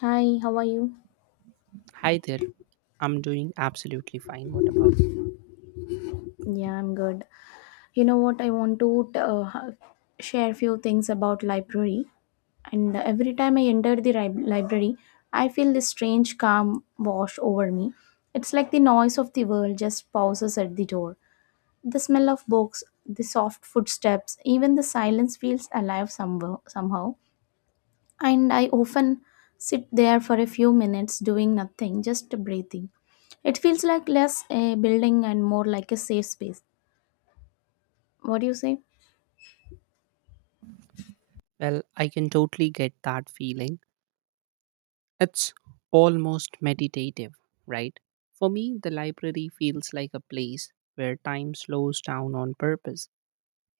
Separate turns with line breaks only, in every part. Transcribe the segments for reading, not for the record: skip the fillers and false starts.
Hi, how are you?
Hi there. I'm doing absolutely fine. What about?
Yeah, I'm good. You know what? I want to t- ha- Share few things about library. And every time I enter the library, I feel this strange calm wash over me. It's like the noise of the world just pauses at the door. The smell of books, the soft footsteps, even the silence feels alive somewhere, somehow. And I often sit there for a few minutes doing nothing, just breathing. It feels like less a building and more like a safe space. What do you say?
Well, I can totally get that feeling. It's almost meditative, right? For me, the library feels like a place where time slows down on purpose.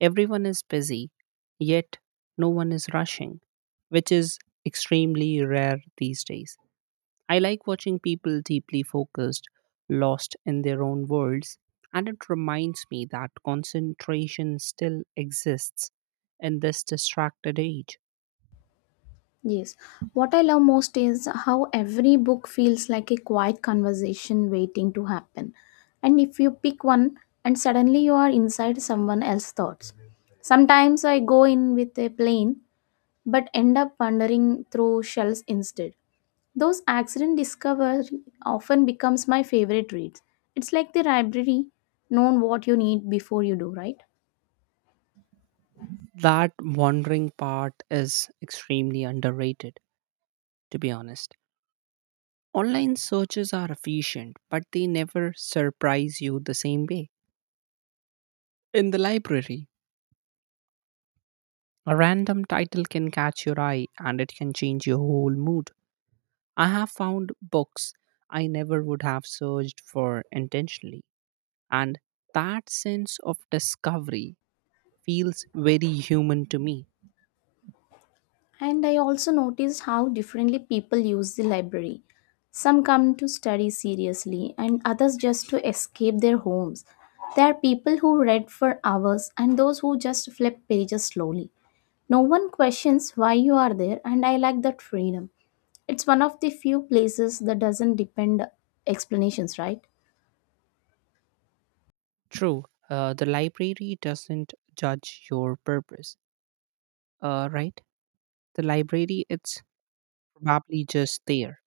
Everyone is busy, yet no one is rushing, which is extremely rare these days. I like watching people deeply focused, lost in their own worlds, and it reminds me that concentration still exists in this distracted age.
Yes. What I love most is how every book feels like a quiet conversation waiting to happen. And if you pick one and suddenly you are inside someone else's thoughts. Sometimes I go in with a plan, but end up wandering through shells instead. Those accident discovery often becomes my favorite reads. It's like the library known what you need before you do, right?
That wandering part is extremely underrated, to be honest. Online searches are efficient, but they never surprise you the same way. In the library, a random title can catch your eye and it can change your whole mood. I have found books I never would have searched for intentionally, and that sense of discovery feels very human to me.
And I also noticed how differently people use the library. Some come to study seriously and others just to escape their homes. There are people who read for hours and those who just flip pages slowly. No one questions why you are there and I like that freedom. It's one of the few places that doesn't depend explanations, right?
True, the library doesn't judge your purpose, right? The library, it's probably just there,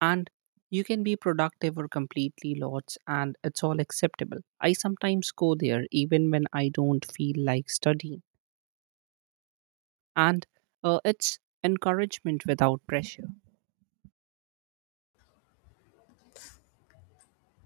and you can be productive or completely lost, and it's all acceptable. I sometimes go there even when I don't feel like studying. And it's encouragement without pressure.